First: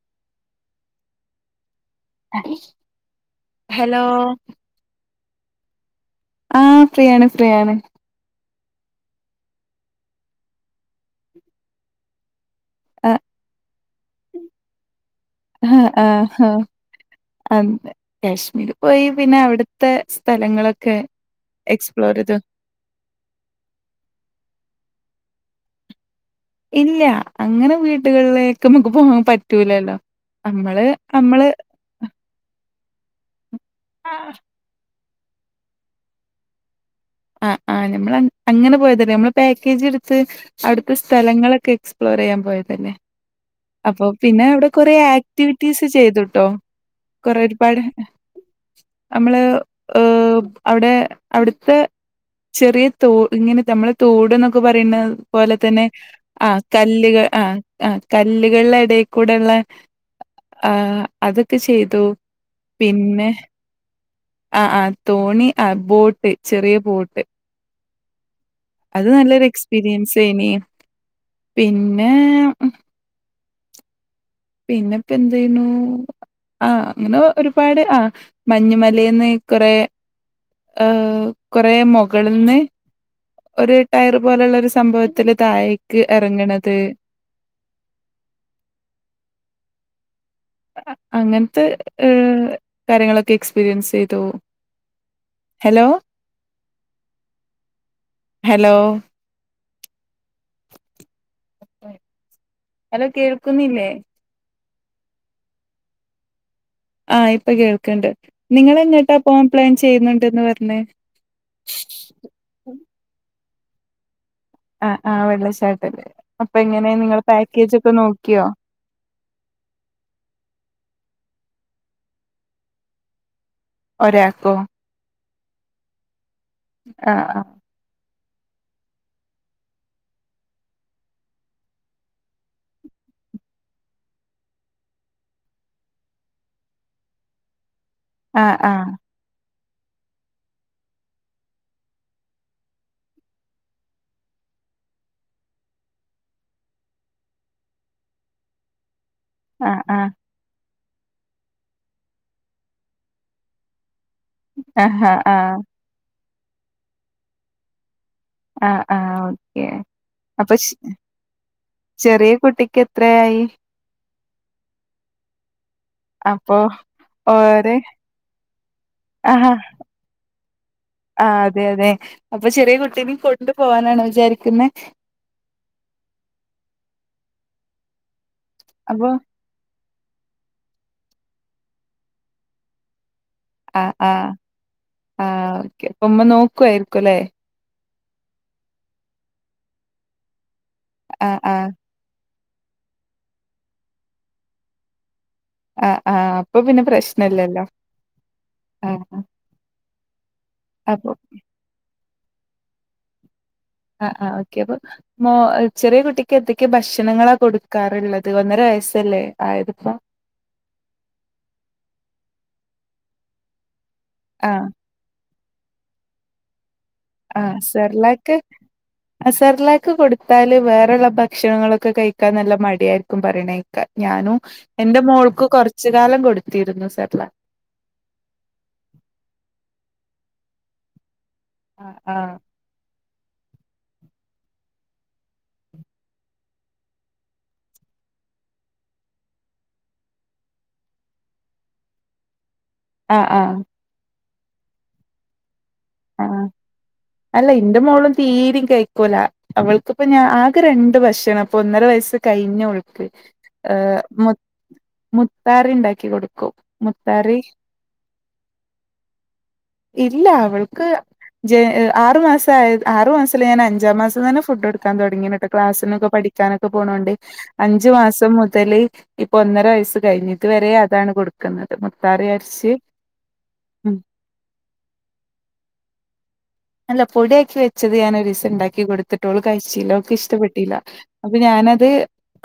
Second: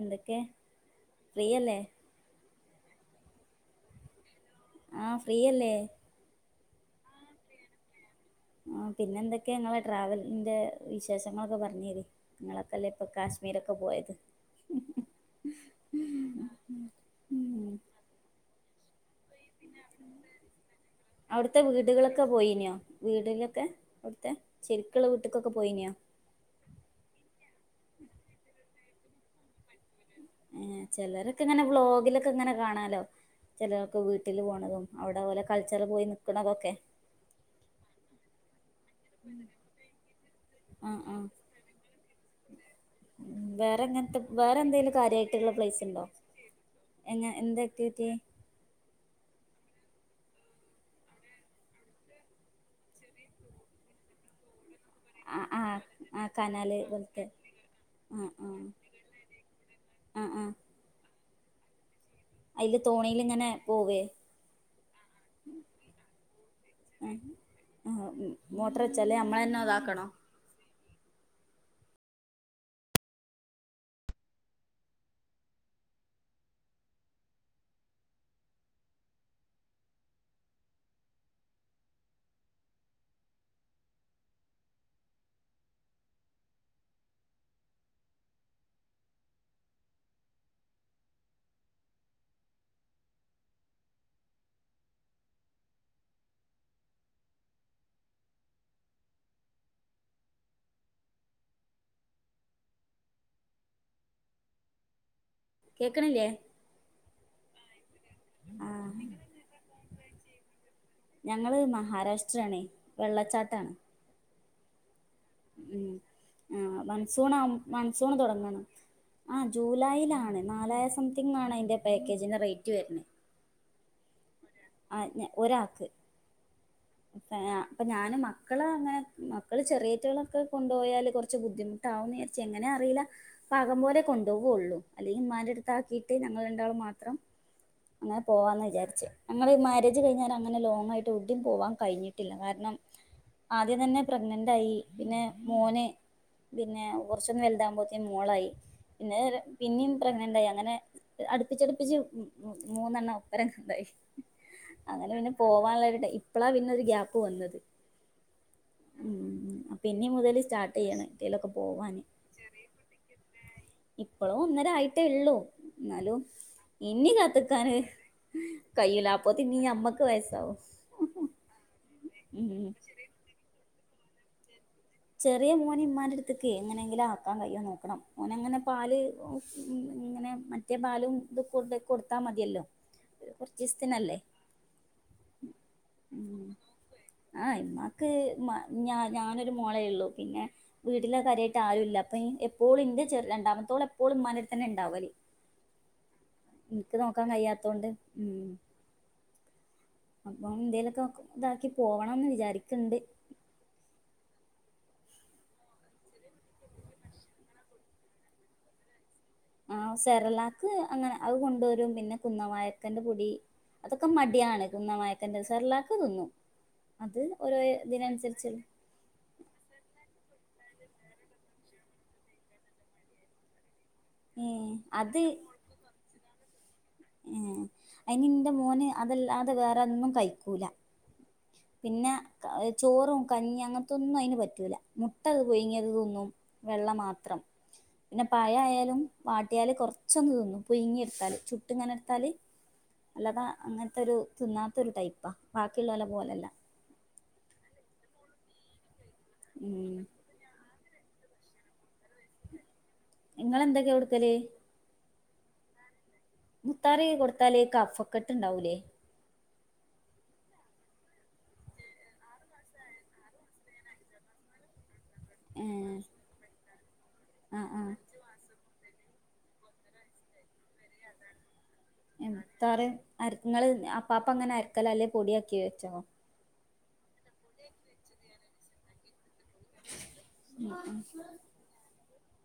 എന്തൊക്കെ ഫ്രീയല്ലേ? ഹലോ ആ ഫ്രീയല്ലേ? ആഹ് ഫ്രീയാണ് ഫ്രീയാണ്. ആ പിന്നെ എന്തൊക്കെയാ നിങ്ങളെ ട്രാവൽൻ്റെ വിശേഷങ്ങളൊക്കെ പറഞ്ഞരി. നിങ്ങളൊക്കെ അല്ലേ ഇപ്പൊ കാശ്മീരൊക്കെ പോയത്. ആഹ് ആഹ് ആഹ് ആഹ് കാശ്മീര് പോയി പിന്നെ അവിടുത്തെ സ്ഥലങ്ങളൊക്കെ അവിടുത്തെ എക്സ്പ്ലോർ വീടുകളൊക്കെ ചെയ്തു പോയിനോ വീടിലൊക്കെ അവിടുത്തെ ചെരി ക്ക്ള്ള വീട്ട്ക്കൊക്കെ പോയിന്യോ ഇല്ല അങ്ങനെ വീടുകളിലേക്ക് നമുക്ക് പോവാൻ പറ്റൂലല്ലോ. ഏ നമ്മള് ചിലരൊക്കെ നമ്മള് ഇങ്ങനെ വ്ലോഗിലൊക്കെ ഇങ്ങനെ കാണാൻ ലോ ചിലരൊക്ക് ആഹ് വീട്ടില് പോണതും അവിടെ ഓലെ കൾച്ചർ പോയി നിക്കണതൊക്കെ. ആഹ് ആഹ് നമ്മള അങ്ങനെ പോയതു നമ്മള് പാക്കേജ് ഇട്ത്ത് അവിടുത്തെ ആഹ് ആഹ് സ്ഥലങ്ങളൊക്കെ എക്സ്പ്ലോർ ചെയ്യാൻ പോയതല്ലേ വേറെ അപ്പൊ എങ്ങനത്തെ പിന്നെ വേറെ അവിടെ എന്തെലും കൊറേ കാര്യമായിട്ടുള്ള പ്ലേസ് ആക്ടിവിറ്റീസ് ഉണ്ടോ ചെയ്തുട്ടോ എങ്ങ കൊറേ എന്ത് ഒരുപാട് ആക്ടിവിറ്റി നമ്മള് ഏഹ് അവിടെ അവിടുത്തെ ചെറിയ തോ ഇങ്ങനെ നമ്മളെ തോട് എന്നൊക്കെ പറ [unintelligible] ആ പോലെ ആ തന്നെ ആ ആഹ് കനാല് പോലത്തെ കല്ലുകൾ ആഹ് ആഹ് ആ ആ കല്ലുകളുടെ എടേൽ കൂടെള്ള ആ ആഹ് അതൊക്കെ ചെയ്തു. അയില് തോണിൽ പിന്നെ ങ്ങനെ പോവേ. ആ ആ തോണി ആ ബോട്ട് ചെറിയ ബോട്ട് ഓ ഉം അത് നല്ലൊരു എക്സ്പീരിയൻസ് ഏനി പിന്നെ പിന്നെ പ്പം എന്തയ്ണൂ ആഹ് അങ്ങനെ ഒരുപാട് ആഹ് മഞ്ഞുമലേന്ന് കൊറേ കൊറേ മൊകള്ന്ന്. ഒരു ടയർ പോലുള്ള ഒരു സംഭവത്തില് താഴേക്ക് എറങ്ങണത്. അങ്ങനത്തെ ഏ കാര്യങ്ങളൊക്കെ എക്സ്പീരിയൻസ് ചെയ്തു. ഹലോ ഹലോ ഹലോ കേൾക്കുന്നില്ലേ, കേക്ക്ണില്ലേ ആഹ് ഇപ്പം കേൾക്ക്ണ്ട് നിങ്ങൾ എങ്ങട്ടാ പോവാൻ പ്ലാൻ ചെയ്യുന്നുണ്ടന്ന് പർഞ്ഞേ ഞങ്ങള് ട്ടാണ്. ആ ഉം ആ നിങ്ങൾ മൺസൂൺ ആ പാക്കേജ് ഒക്കെ മൺസൂൺ നോക്കിയോ? തുടങ്ങണം ആ ജൂലൈയിലാണ് നാലായിര സം തിങ്ങാണ് അതിൻ്റെ പാക്കേജിന്റെ റേറ്റ് വര്ണത് ഒരാക്കോ ആ ഞ ഒരാക്ക് ആഹ് അ അപ്പം ഞാനും മ മക്കൾ അങ്ങനെ മക്കള് ചെറിയേറ്റങ്ങളൊക്കെ കൊണ്ടുപോയാല് കുറച്ച് ബുദ്ധിമുട്ടാവുന്ന് വിചാരിച്ച് എങ്ങനെ അറീല്ല പാകം പോലെ കൊണ്ടോവെള്ളു. അല്ലെങ്കിൽ ഉമാന്റെ അടുത്ത ആക്കിയിട്ട് ഞങ്ങൾ രണ്ടാളും മാത്രം. അങ്ങനെ ആഹ് പോവാന്ന് ആഹ് വിചാരിച്ച് ഞങ്ങള് മ രേജ് കഴിഞ്ഞാരെ അങ്ങനെ ലോങ്ങായിട്ട് ഔടിം പോവാൻ കഴിഞ്ഞിട്ടില്ല കാരണം ആദ്യം തന്നെ പ്രഗ്നന്റയി. പിന്നെ മോന് പിന്നെ കുറച്ചൊന്ന് വലുതാകുമ്പോഴത്തേ മോളായി പിന്നെ ആഹ് പിന്നിം ആഹ് പ്രഗ്നെന്റായി അങ്ങനെ, അടുപ്പിച്ചടുപ്പിച്ച് മൂന്നെണ്ണം, ഒപ്പര ഉണ്ടായി ആഹ് അങ്ങനെ ആഹാ പിന്നെ ആഹ് പോവാനുള്ള രു ടൈം. പ്പളാ പിന്നൊരു ഗ്യയാപ്പ് വന്നത് ആ ആ ഓക്കെ, ഉം പിന്നെ മുതൽ അപ്പൊ സ്റ്റാർട്ട് ചെയ്യണം എവിടേലൊക്കെ പോവാന് ചെറിയ കുട്ടിക്ക് എത്രയായി. പ്പളും ഒന്നരേ ആയിട്ടേ ള്ളൂ ന്നാലും അപ്പൊ ഇനി ഓര് കാത്ത്ക്കാന് കയിയൂല. അപ്പോത്തിനും മ്മക്ക് വയസാവും ആ അതെ അതെ അപ്പൊ ചെറിയ കുട്ടിനെ കൊണ്ട്. പോവാനാണ് വിചാരിക്കുന്നത് ചെറിയ മോന ഉമമാന്റെ അടുത്തേക്ക് എങ്ങനെങ്കിലും ആക്കാൻ കഴിയോ നോക്കണം ഓന അങ്ങനെ പാല് അപ്പൊ [unintelligible] ഇങ്ങനെ മറ്റേ പാലും ഇത് കൊ കൊടുത്താ മതിയല്ലോ. ആ ആ കൊറച്ചീസത്തിനല്ലേ ആ ഓക്കെ, അപ്പൊ മ്മ ഉം നോക്കുയിരിക്കു ല്ലേ [unintelligible] ഞാനൊരു മോളേയുള്ളു പിന്നെ വീട്ടില് ആഹ് കാര്യായിട്ട് ആഹ് ആരുമില്ല അപ്പൊ [unintelligible] [unintelligible] ഇന്റെ ചെറി രണ്ടമത്തോള് എപ്പോഴും ഉമ്മാന്റെടുത്ത് തന്നെ ഉണ്ടാവല് ആ ആ അപ്പൊ പിന്നെ പ്രശ്നില്ലല്ലോ കഴിയാത്തോണ്ട് ആ അപ്പൊ എന്തേലൊക്കെ ഇതാക്കി പോ പോണന്ന് വിചാരിക്കണ്ട് ആ ആ ഓക്കെ അപ്പൊ മോ ചെറിയ കുട്ടിക്ക് എന്തൊക്കെ ഭക്ഷണങ്ങളാ കൊടുക്കാറുള്ളത് ഒന്നര വയസ്സല്ലേ ആ ആയതിപ്പോ സെറളാക്ക് അങ്ങനെ അത് കൊണ്ടുവരും പിന്നെ കുന്നവായ [unintelligible] പൊടി അതൊക്കെ മടിയാണ് ആഹ് തിന്നമാ എന്റെ സെറലാക്ക് തിന്നും അത് ആ ഓരോ സർലാക്ക് ഇതിനനുസരിച്ച് ആ സർലാക്ക് കൊടുത്താല് വേറെ യുള്ള ഭക്ഷണങ്ങളൊക്കെ കഴികാൻ നല്ല മടിയായിരിക്കും പറിയിണേ കെ ഞാനും ഏഹ് എന്റെ മോൾക്ക് കുറച്ച് കാലം കൊടു തീരുന്നു സ് ഉം അയിൻ ഇന്റെ മോന് അതല്ലാതെ വേറൊന്നും കൈക്കൂല ആഹ് പിന്നെ ആഹ് ക ചോറും കഞ്ഞി അങ്ങനത്തൊന്നും അയിന് പറ്റൂല മുട്ട പുഴുങ്ങിയത് തിന്നും വെള്ള മാത്രം പിന്നെ പഴം ആയാലും വാട്ടിയാൽ കുറച്ചൊന്ന് തിന്നും പുഴുങ്ങി എടുത്താൽ ചു ട്ട് ഇങ്ങനെ എടുത്താല് ആഹ് അല്ലാതെ ആഹ് അങ്ങൻത്തൊരു തിന്നാത്തൊരു ടൈപ്പാ ബാക്കിയുള്ളോലെ ആഹ് പോലല്ല അല്ല ഇന്റെ മോളും തീരീം കഴി ക്കൂല ഉം അവൾക്കിപ്പ ഞാൻ ആകെ രണ്ട് ഭക്ഷണം അപ്പോ ഒന്നര വയസ്സ് കഴിഞ്ഞോ ക് ഏ നിങ്ങളെന്തൊക്കെയാ കൊടുക്കല് മൊ മു താറി ഇണ്ടാക്കി കൊടുക്കും മുത്താറി കൊടുത്താല് കഫക്കെട്ട് ഇണ്ടാവൂലേ ഇല്ല അവൾ. ക്ക് ജെ ആറ് മാസായി. ആറു മാസത്തില് ഞാൻ അഞ്ചാം മാസം തന്നെ ഫുഡ് കൊടു ത്താൻ തൊടങ്ങീന്നക്കെ. ഏഹ് ക്ലാസിനൊക്കെ പഠിക്കാനെ പോണോണ്ടെ ആഹ് അഞ്ചു ആഹ് മാസം മുതല് ഇപ്പൊ ഒന്നര വയസ്സ് കഴിഞ്ഞ് ഇതു വരെ അതാണ് കൊട്ക്ക്ന്നത്. എ മുത്താറ് അര ഇങ്ങള് ഉം അപ്പാപ്പം ങ്ങനെ അര്ക്കലാലെ പൊടിയാക്ക്യ ച്ചാം അല്ലപ് പൊടിയാക്കി വെച്ചത് ഞാനൊരു സ്‌പൂ ഇണ്ടാക്കി കൊടുത്ത് ട്ടോള് കഴിച്ചില്ല ഓള്ക്ക് ഇഷ്ടപ്പെട്ടില്ല. ഉം അപ്പൊ ഞാനത്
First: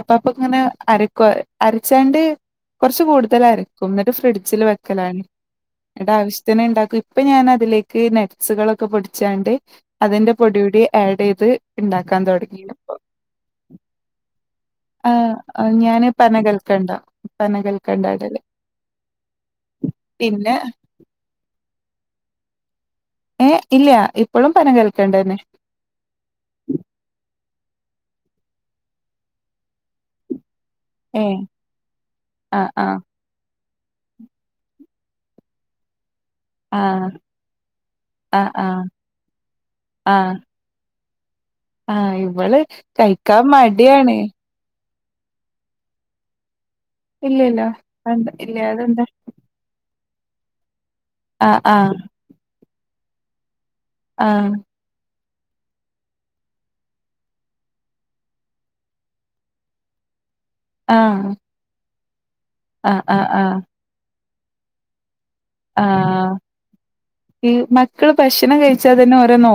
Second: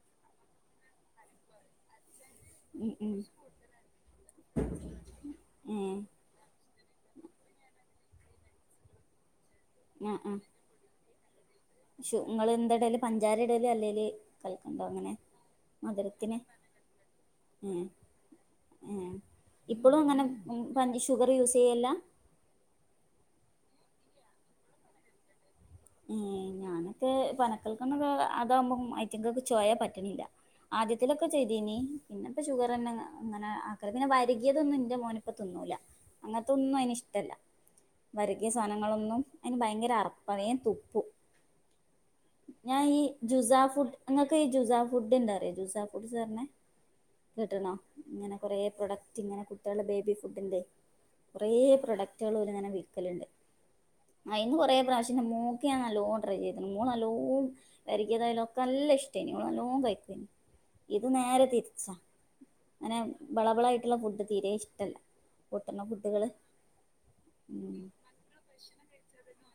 അപ്പാപ്പം ഇങ്ങനെ അരക്ക്വ അരച്ചാണ്ട് ഉം കൊറ്ച്ച് ഉം കൂടുതലരക്കും ന്നട്ട് ഫ്രിഡ്ജിൽ വെക്കലാണ്. ഉം ഏഹ് ന്നട്ട് ആവശ്യത്തിന് ഇണ്ടാ ഇപ്പൊ ഞാനതിലേക്ക് നെട് സുകളൊ ഒക്കെ പൊട്ച്ചാണ്ട് അതിന്റെ പൊടി ഊടി ഏട് എയ്ത് ഷു നിങ്ങൾ എന്ത ഇടല് പഞ്ചാര ഇടല് അല്ലെല് കൽക്കണ്ടോ ആ അങ്ങനെ ഞാന് മധുരത്തിന് പനകൽക്കണ്ട ഏ പനകൽക്കണ്ട ഇടല് ഏ ഇപ്പോഴും അങ്ങനെ പിന്നെ പ ഷുഗർ യൂസ് ചെയ്യലില്ല ഏ ഇല്ല ഇപ്പോഴും പനം കൽകണ്ടംന്നെ ഏ ഞാനപ്പോ പനക്കൽക്കണ്ടം അതാവുമ്പോ ഐറ്റങ്ങൾക്ക് ചൊയ പറ്റുനില്ല ഏ ആദ്യത്തിലൊക്കെ ചെയ്തീനി പിന്നെപ്പ ആ ആ ഷുഗർന്നെ അങ്ങനെ ഇപ്പൊ വരകിയതൊന്നും ന്റെ മോന് ഇപ്പോ തിന്നൂലാ അങ്ങനെത്തൊന്നും ആ അതിന് ഇഷ്ടല്ല. ആ വരകിയ ആ സാധനങ്ങളൊന്നും അതിന് ഭയങ്കര അറപപ്പാ വേ ആ ഇവള് ഈ കഴിക്കാൻ ജുസാ ഫുഡ് മടിയാണ്. ഇങ്ങക്ക് ഈ ജുസാ ഫുഡ് എന്താ അറിയോ ജൂസാ ഫുഡ്‌ പറഞ്ഞാ ഇല്ലല്ലോ കേട്ട്ണോ അതെന്താ ഇങ്ങനെ കൊറേ ഇല്ല അതെന്താ പ്രൊഡക്റ്റ് ഇങ്ങനെ കുട്ടികളുടെ ബേബി ഫുഡ്‌ എന്തെ കുറേ ആഹ് ആഹ് പ്രൊഡക്റ്റുകൾ ഇവിടുന്നങ്ങ് വിറ്റ്. ക്കലുണ്ട് ആഹ് ഐന്നു കൊറേ പ്രാവശ്യ ന്റെമ്മോ ക്ക ഞാൻ നല്ലോ ട്രൈ ചെയ്തത് മോൾക്ക്‌ ഞാൻ നല്ലോണം ട്രൈ ചെയ്തീനി. മോള് നല്ലോം വരക്കി യതായാലും ഓക്ക് നല്ല ഇഷ്ടെനി നല്ലോണം കഴിക്കും ഇത് നേരെ ആഹ് തിരിച്ചാ അങ്ങനെ ആഹ് ബളബളായിട്ടുള്ള ഫുഡ് തീരേ ഇഷ്ടല്ല. പൊട്ടുന്ന ആ ഫുഡുകള് ഈ ഉം മക്കള് ഭക്ഷണം കഴിച്ചാൽ തന്നെ ഓരെ നോ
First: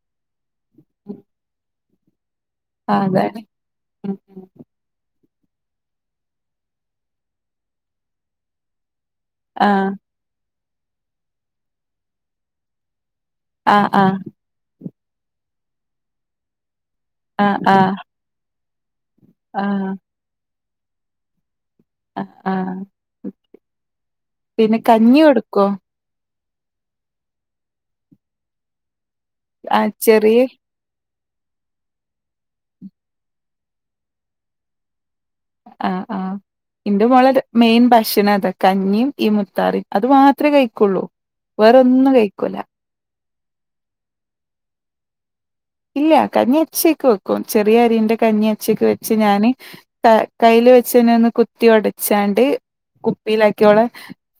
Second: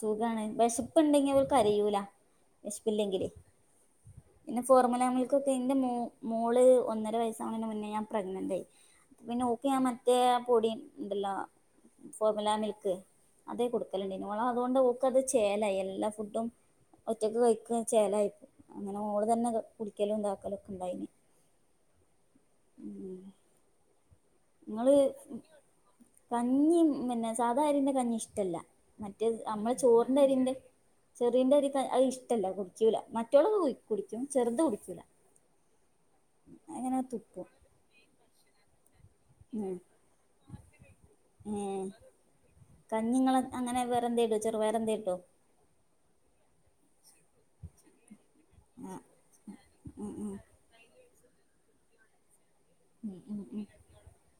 സുഖാണ് വിശെപ്പ് ഇണ്ടെങ്കി അവൾ കരയൂല ആഹ് വിശപ്പില്ലെങ്കിലെ അതാണ് ഉം ഉം പിന്നെ ഫോർമുല മിൽ ക്കൊക്കേ ഇന്റെ മോ മോള് ഒന്നര വയസ്സാവണേന് മുന്നേ ഞാൻ പ്രെഗ്നന്റായി പിന്നെ ഓക്ക് ഞാൻ ആഹ് മറ്റേ പൊടി ഇണ്ടല്ലോ ഫോർമുല മിൽക്ക് അതെ ആഹ് കൊടുക് ആഹ് കലെണ്ടേനു ഓളതോണ്ട് ഓ ക്കത് ചേലായി എല്ലാ ഫുഡും ഒറ്റക്ക് ആഹ് കഴിക്ക് ആഹ് ചേലായിപ്പൊ അങ്ങനെ ഓള്തന്നത് ആഹ് കുടിക്കലും ഇതാക്കലും. ഉണ്ടായിനി അ ആ പിന്നെ ഇങ്ങള് കഞ്ഞികൊടുക്കോ? കഞ്ഞി പിന്നെ സാദാ അരീൻ്റെ കഞ്ഞി ഇഷ്ടമല്ല മറ്റേത് നമ്മള് ആഹ് ചോറിന്റെ ചെറിയ അരീൻ്റെ ചെറീന്റെ അരിക്കെ അത് ഇഷ്ടമില്ല കുടിക്കൂല മറ്റോള് കുടിക്കും ചെറുത് കുടിക്കൂല ആ ആ അങ്ങനെ എന്റെ മോളുടെ തുപ്പും മെയിൻ ഭക്ഷണവാ അത് കഞ്ഞിയും ഈ ഉം മുത്താറിം അത് മാത്രേമേ കഴിക്കുള്ളൂ വേറൊന്നും കഴിക്കൂല കഞ്ഞിങ്ങളങ്ങനെ വേറെന്തേടോ ചെറുവയറെന്തെ ടോ ഇല്ല കഞ്ഞിച്ചക്ക് വെക്കും ചെറിയ അരീന്റെ കഞ്ഞിച്ചക്ക് ആഹ് വെച്ച് ഞാന് ക ഉം ഉം കയ്ല് വെച്ച് പിന്നൊന്ന് കുത്തിടച്ചാണ്ട് ഉം ഉം ഉം കുപ്പിയിലാക്കിഓളെ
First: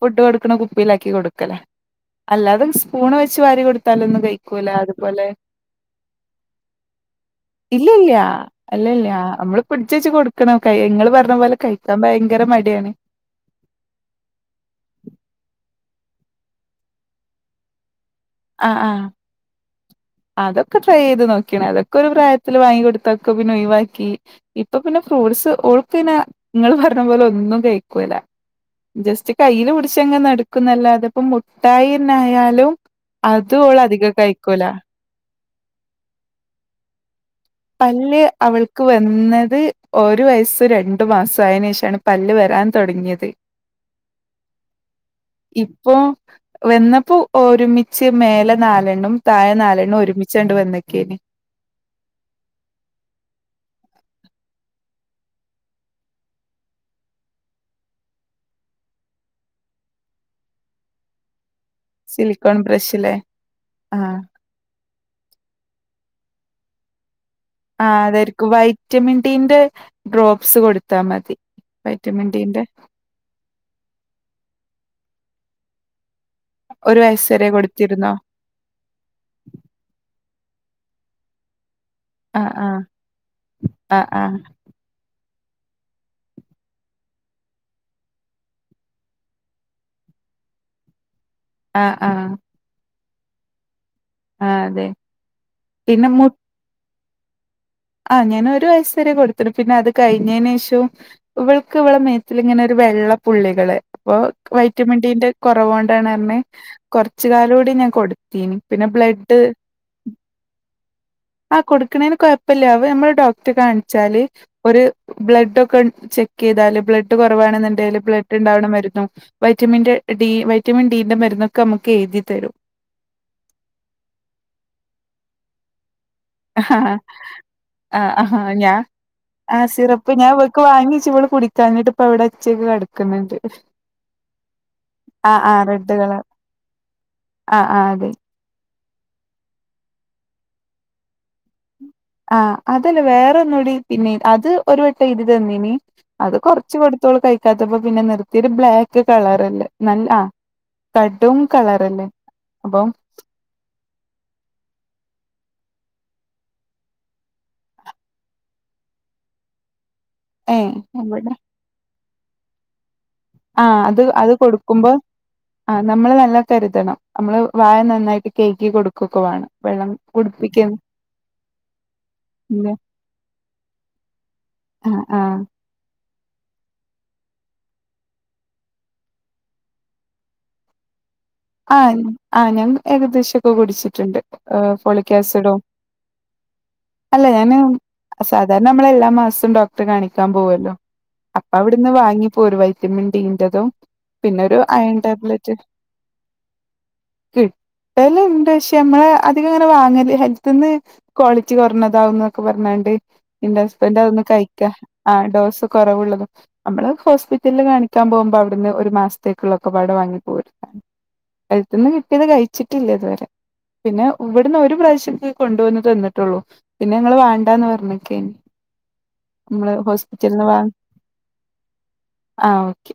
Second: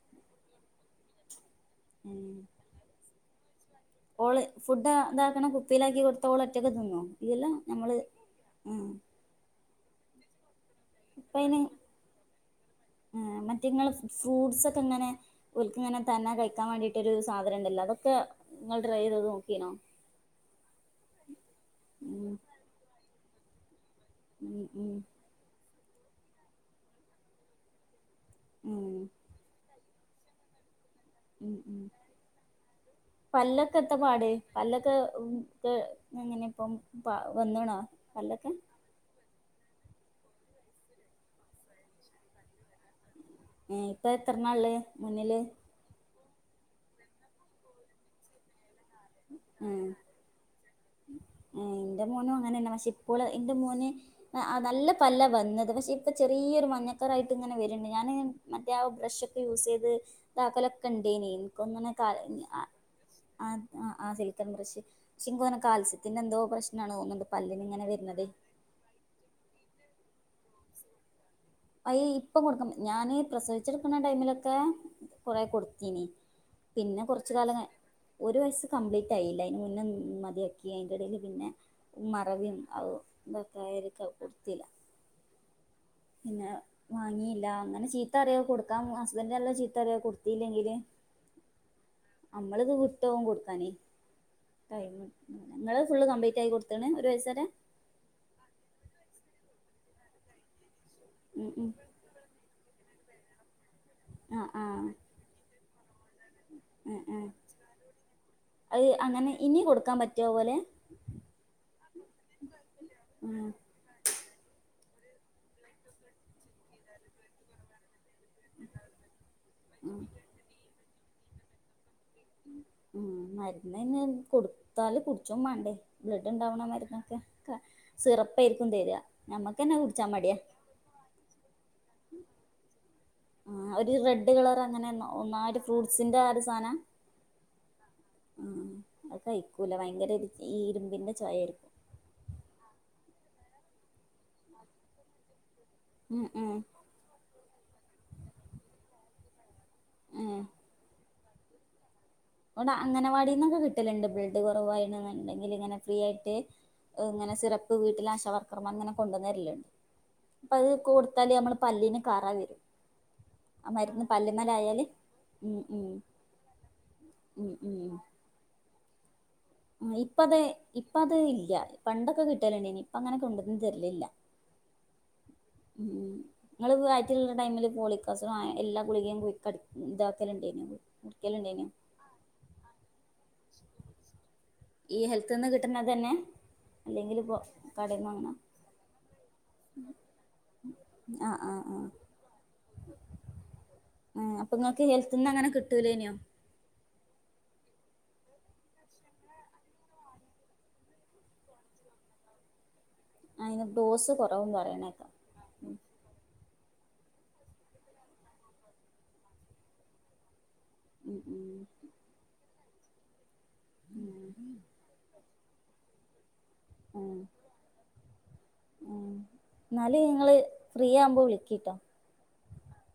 ഫുഡ് കൊടുക്ക ക്ക്ണ കുപ്പീലാക്കി കൊടുക്കലാ ഉം അല്ലാതേം സ്പൂൺവെ ച്ചവാരി കൊടു ഓള് ഫുഡ്താക്ക്ണ കുപ്പീലാക്കി കൊ ഓള് ഒറ്റക്ക് തിന്നോ ഇല്യല്ലോ നമ്മള് ആ പിട്ച്ചച്ച് കൊടുക്കണം കൈ ഇങ്ങള് പറഞ്ഞ പോലെ ഇപ്പഐന് കഴിക്കാൻ ഭയങ്കര മടിയാണ് ഏ മറ്റങ്ങള് ഫ്രൂട്ട്സൊക്കെങ്ങനെ ഓൽക്ക്ങ്ങനെ തന്നെ കഴിക്കാവേണ്ടിട്ട് ഒരു സാധനംണ്ടല്ലോ അതൊ ക്കെ ആഹ് ങ്ങള് ആഹ് ഡ്രൈയ്ത് നോക്കീണോ അതൊക്കെ ട്രൈ ചെയ്ത് നോക്കിയണേ അതൊക്കെ ഒരു ഉം പ്രായത്തില് വാങ്ങി കൊടുത്ത ക്കൊ പിന്നെ ഒഴിവാ ക്കീ ഉം ഇപ്പൊ ഉം പിന്നെ ഫ്രൂട്സ് ഓൾ പിന്നെ നിങ്ങൾ പറഞ്ഞ പോലെ ഒന്നും കേക്കൂല ഉം ജസ്റ്റ് കയ്യില് പിട് [unintelligible] അതിപ്പോ ഉം ഉം മുട്ടായി തന്നെ ആയാലും അത് ഓള് അധികം കഴിക്കൂല അങ്ങനെ ഇപ്പം പ പല്ല് അവൾക്ക് വന്ന് ത് ഒരു വയസ്സ് രണ്ടു മാസം ആയതിന് ശേഷാണ് പല്ല് വരാൻ തൊടങ്ങിയത് മ് ഇപ്പ എത്രണ്ണാ ഉള്ളേ മുന്നില് ഇപ്പോ വന്നപ്പോ ഒരുമിച്ച് മേലെ നാല് ണും തായെ ആഹ് നാലെണ്ണം ഒരുമിച്ചണ്ട് വന്നക്കേന് അങ്ങനെന്ന പക്ഷേ ഇപ്പോല് എൻ്റെ മോന് ആ നല്ല പല്ല വന്നത് പക്ഷേ ഇപ്പൾ ചെറിയൊരു മഞ്ഞക്കറായിട്ട് ഇങ്ങനെ വരുന്നുണ്ട് ഞാന് മറ്റേ ആ ബ്രഷൊക്കെ യൂസ് ചെയ്ത് ഇതാക്കലൊക്കെ ഉണ്ടെനീ [unintelligible] കരഞ്ഞു സിലിക്കോൺ ആ ബ്രഷിലെ അ ആഹ് സിലിക്കൺ ബ്രഷ് [unintelligible] കാൽസ്‌ പിന്നെന്തോ പ്രശ്നാണ് തോന്നുന്നുണ്ട് പല്ലിന് ആ ഇങ്ങനെ വരുന്നത് അതായിരിക്കും വൈറ്റമിൻ ഡി ന്റെ ഡ്രോപ്സ് കൊടുത്താ മതി അയ് വൈറ്റമിൻ ഇപ്പൊ ഡിന്റെ കൊടുക്ക ഞാന് പ്രസവിച്ചെടക്കണ ടൈമിലൊക്കെ കൊറെ കൊടുത്തീനി ഒരു പിന്നെ വയസ് കൊറച്ച് വരെ കാലം ക കൊടുത്തിരുന്നോ ഒരു വയസ്സ് കംപ്ലീറ്റ് ആയില്ല അതിന് മുന്നേ മതിയ അയിന്റെ എടയില് പിന്നെ ആഹ് മറവിയും അ ആഹ് ഹൗ തൊക്കെ ആയരെ ആഹ് ന്നെ ആഹ് കൊടുത്തീല പിന്നെ മാങ്ങിയില്ല അങ്ങനെ ചീത്ത പറയും കൊടുക്കാ ഹസ്ബന്റെല്ലാം ചീത്ത പറയും കൊടുത്തീല്ലെങ്കില് ആ ആ ട്ടവും കൊടുക്കാനേ ങ്ങള് ഫുള്ള് കപ്ലീറ്റ് ആയി കൊടുത്തേണ് [unintelligible] ആ ഞാന് ഒരു വയസ് വരെ കൊടുത്തിനു പിന്നെ അത് കഴിഞ്ഞതിന് ശേഷവും ഉം ഉം ഇവൾക്ക് ഇവള മേത്തിലിങ്ങനെ വെള്ളപ്പുള്ളികള് അപ്പൊ ആ ആ വൈറ്റമിൻ ഡീന്റെ കൊറേവാ [unintelligible] ആ ആ കൊറച്ച്കാല്കൂടി ഞാൻ കൊടുത്തി പിന്നെ അത് അങ്ങനെ ബ്ല്ഡ് ഇനി കൊടുക്കാൻ പറ്റുവോ പോലെ ആകൊടുക്കണേന് കൊഴപ്പംഇല്ലൃനമ്മള് ആ ഡോക്ടറെ ആ കാണിച്ചാല് ഒരു ബ്ലഡ് ഒക്കെ ചെക്ക് ചെയ്താല് ബ്ലഡ് കുറവാണെന്നുണ്ടെല് ബ്ലഡ് ഉണ്ടാവണ മരുന്നു വൈറ്റമിൻന്റെ ഡി വൈറ്റമിൻ ഡന്റെ മരൊെമുക്ക് ഉ മരുന്നാന്ന് കൊടുത്താല് കുടിച്ചു [unintelligible] മണ്ടേ ആ ആ ആ സിറപ്പായിരിക്കും ഞാൻ തരിക ആ ഞമ്മക്കന്നെ കുടിച്ചാൻ സിറപ്പ് ഞാൻ മടിയാ ഇവൾക്ക് വാങ്ങി വച്ച ഇവള് കുടിക്കഞ്ഞിട്ട് ഇപ്പ ഇവിടെ വെച്ചേക്കുവാ ആ ഒരു റെഡ് കളർ അങ്ങനെ ആഹ് ഒന്നായി് ആഹ് റെഡ് ഫ്രൂട്ട്സിന്റെ കളർ ആ ഒരു സാധനം ആഹ് ആഹ് അതെ അയ് കഴിക്കൂല ഭയങ്കര ഈ ഇരുമ്പിന്റെ ചോയയിരിക്കും ആ അതല്ലേ വേറെന്നുംകൂടി പിന്നെ അത് ഒരു വട്ടം ഇത് തന്നീനി ഉം അത് ഉം കൊറച്ച് കൊടുത്തോളംകഴ [unintelligible] പിന്നെ നിർത്തിയരു ബ്ലാക്ക് കളറ് ഉണ്ട് നല്ല ആ ഉം കടൂം കളറല്ലേ ഇവിടെ അപ്പം അഗംനവാടിന്നൊക്കെ കിട്ടലുണ്ട് ബ്ളഡ് കുറവായി അങ്ങനെ ഉണ്ടെങ്കിൽ ഇങ്ങനെ ഫ്രീ ആയിട്ട് ഇങ്ങനെ സിറപ്പ് വീട്ടിൽ ആശ വർക്കർമാർ ഇങ്ങനെ കൊണ്ടുവന്നരില്ലുണ്ട് ഏഹ് അപ്പംഅത് കൊടുത്താല് അമ്മടെ പല്ലിന് [unintelligible] ആ അത് മരുന്ന് അത് പല്ലുമ്മലായാല് കൊടുക്കുമ്പോ ഉം ആ ഉം നമ്മള് നല്ല തരുതണം നമ്മള് ഉം വായ നന്നായിട്ട് കേക്കി കൊടുക്കു കൊക [unintelligible] വേണം വെള്ളം ഇപ്പ അത കുടിപ്പിക്കാൻ ഇപ്പ അത് ഇല്ല പണ്ടൊക്കെ കിട്ടലുണ്ട് ഇല്ല ഇനി ഇപ്പ അങ്ങനെ കൊണ്ടന്ന് തരിലില്ല ആഹ് ആഹ് ഉ ഞങ്ങള് വയറ്റുലുള്ള ടൈമില് പോളിക്ക്അ സിഡ്അയൺഎല്ലാ ഗുളികയും ഇതാക്കാലുണ്ടിരു ആ ആ ഞാൻ ഏകദേശൊക്കെ കുടിച്ചിട്ടുണ്ട് ഈ ഫോളിക് ഹെൽത്ത്ന്ന് ആസിഡോ, കിട്ടുന്നതന്നെ അല്ലെങ്കില് അല്ല ഇപ്പോ ഞാൻ കടേന്ന് വാങ്ങണോ സാധാരണ നമ്മള് എല്ലാ മാസവും ഡോക്ടറെ കാണിക്കാൻ പോവല്ലോ ആഹ് അപ്പൊ ആഹ് ആഹ് അവിടെന്ന് വാങ്ങിപ്പോരും ഒരു ആഹ് വൈറ്റമിൻഡീൻറ്റതൂംപിന്നെ അപ്പൊ ഒരു ഇങ്ങക്ക് അയൺ ഹെൽത്ത്ന്ന് അങ്ങനെ ടാബ്ലറ്റ് കിട്ടൂലേനോ കിട്ടലുണ്ട്ക്ഷെ നമ്മള് അധികം അങ്ങനെ വാങ്ങല് ഹെൽത്തിന്ന് ക്വാളിറ്റി കുറഞ്ഞതാവകുന്നൊക്കെ പറഞ്ഞാണ്ട് എന്റെ അയിന് ഹസ്ബൻറ് ഡോസ് അതൊന്ന് കൊറവും കഴിക്കാ പറയണേക്കാ ആ ഡോസ് ഉം കുറവുള്ളത് അമ്മള് ഹോസ്പിറ്റലില് കാണിക്കാൻ പോകുമ്പോ അവിടുന്ന് ഒരു മാസത്തേക്കുള്ള ഒക്കെപാട് വാങ്ങി പോരുന്നാണ് ഉം ഉം ചിട്ടിഇല്ല ഇതുവരെ പിന്നെ ഇവിടുന്ന് ഉം ഒരു പ്രാവശ്യത്ത് കൊണ്ട് വന്നു തന്നിട്ടുള്ളൂ പിന്നെ ഞങ്ങൾ ഉം വേണ്ടാന്ന് പറഞ്ഞിക്കെയിന് ഉം നമ്മള് എന്നാല് ഇങ്ങള് ഹോസ്പിറ്റലിന്ന് വേണ്ട ഫ്രീ ആവുമ്പോ വിളിക്കിട്ടോ ആ ഓക്കെ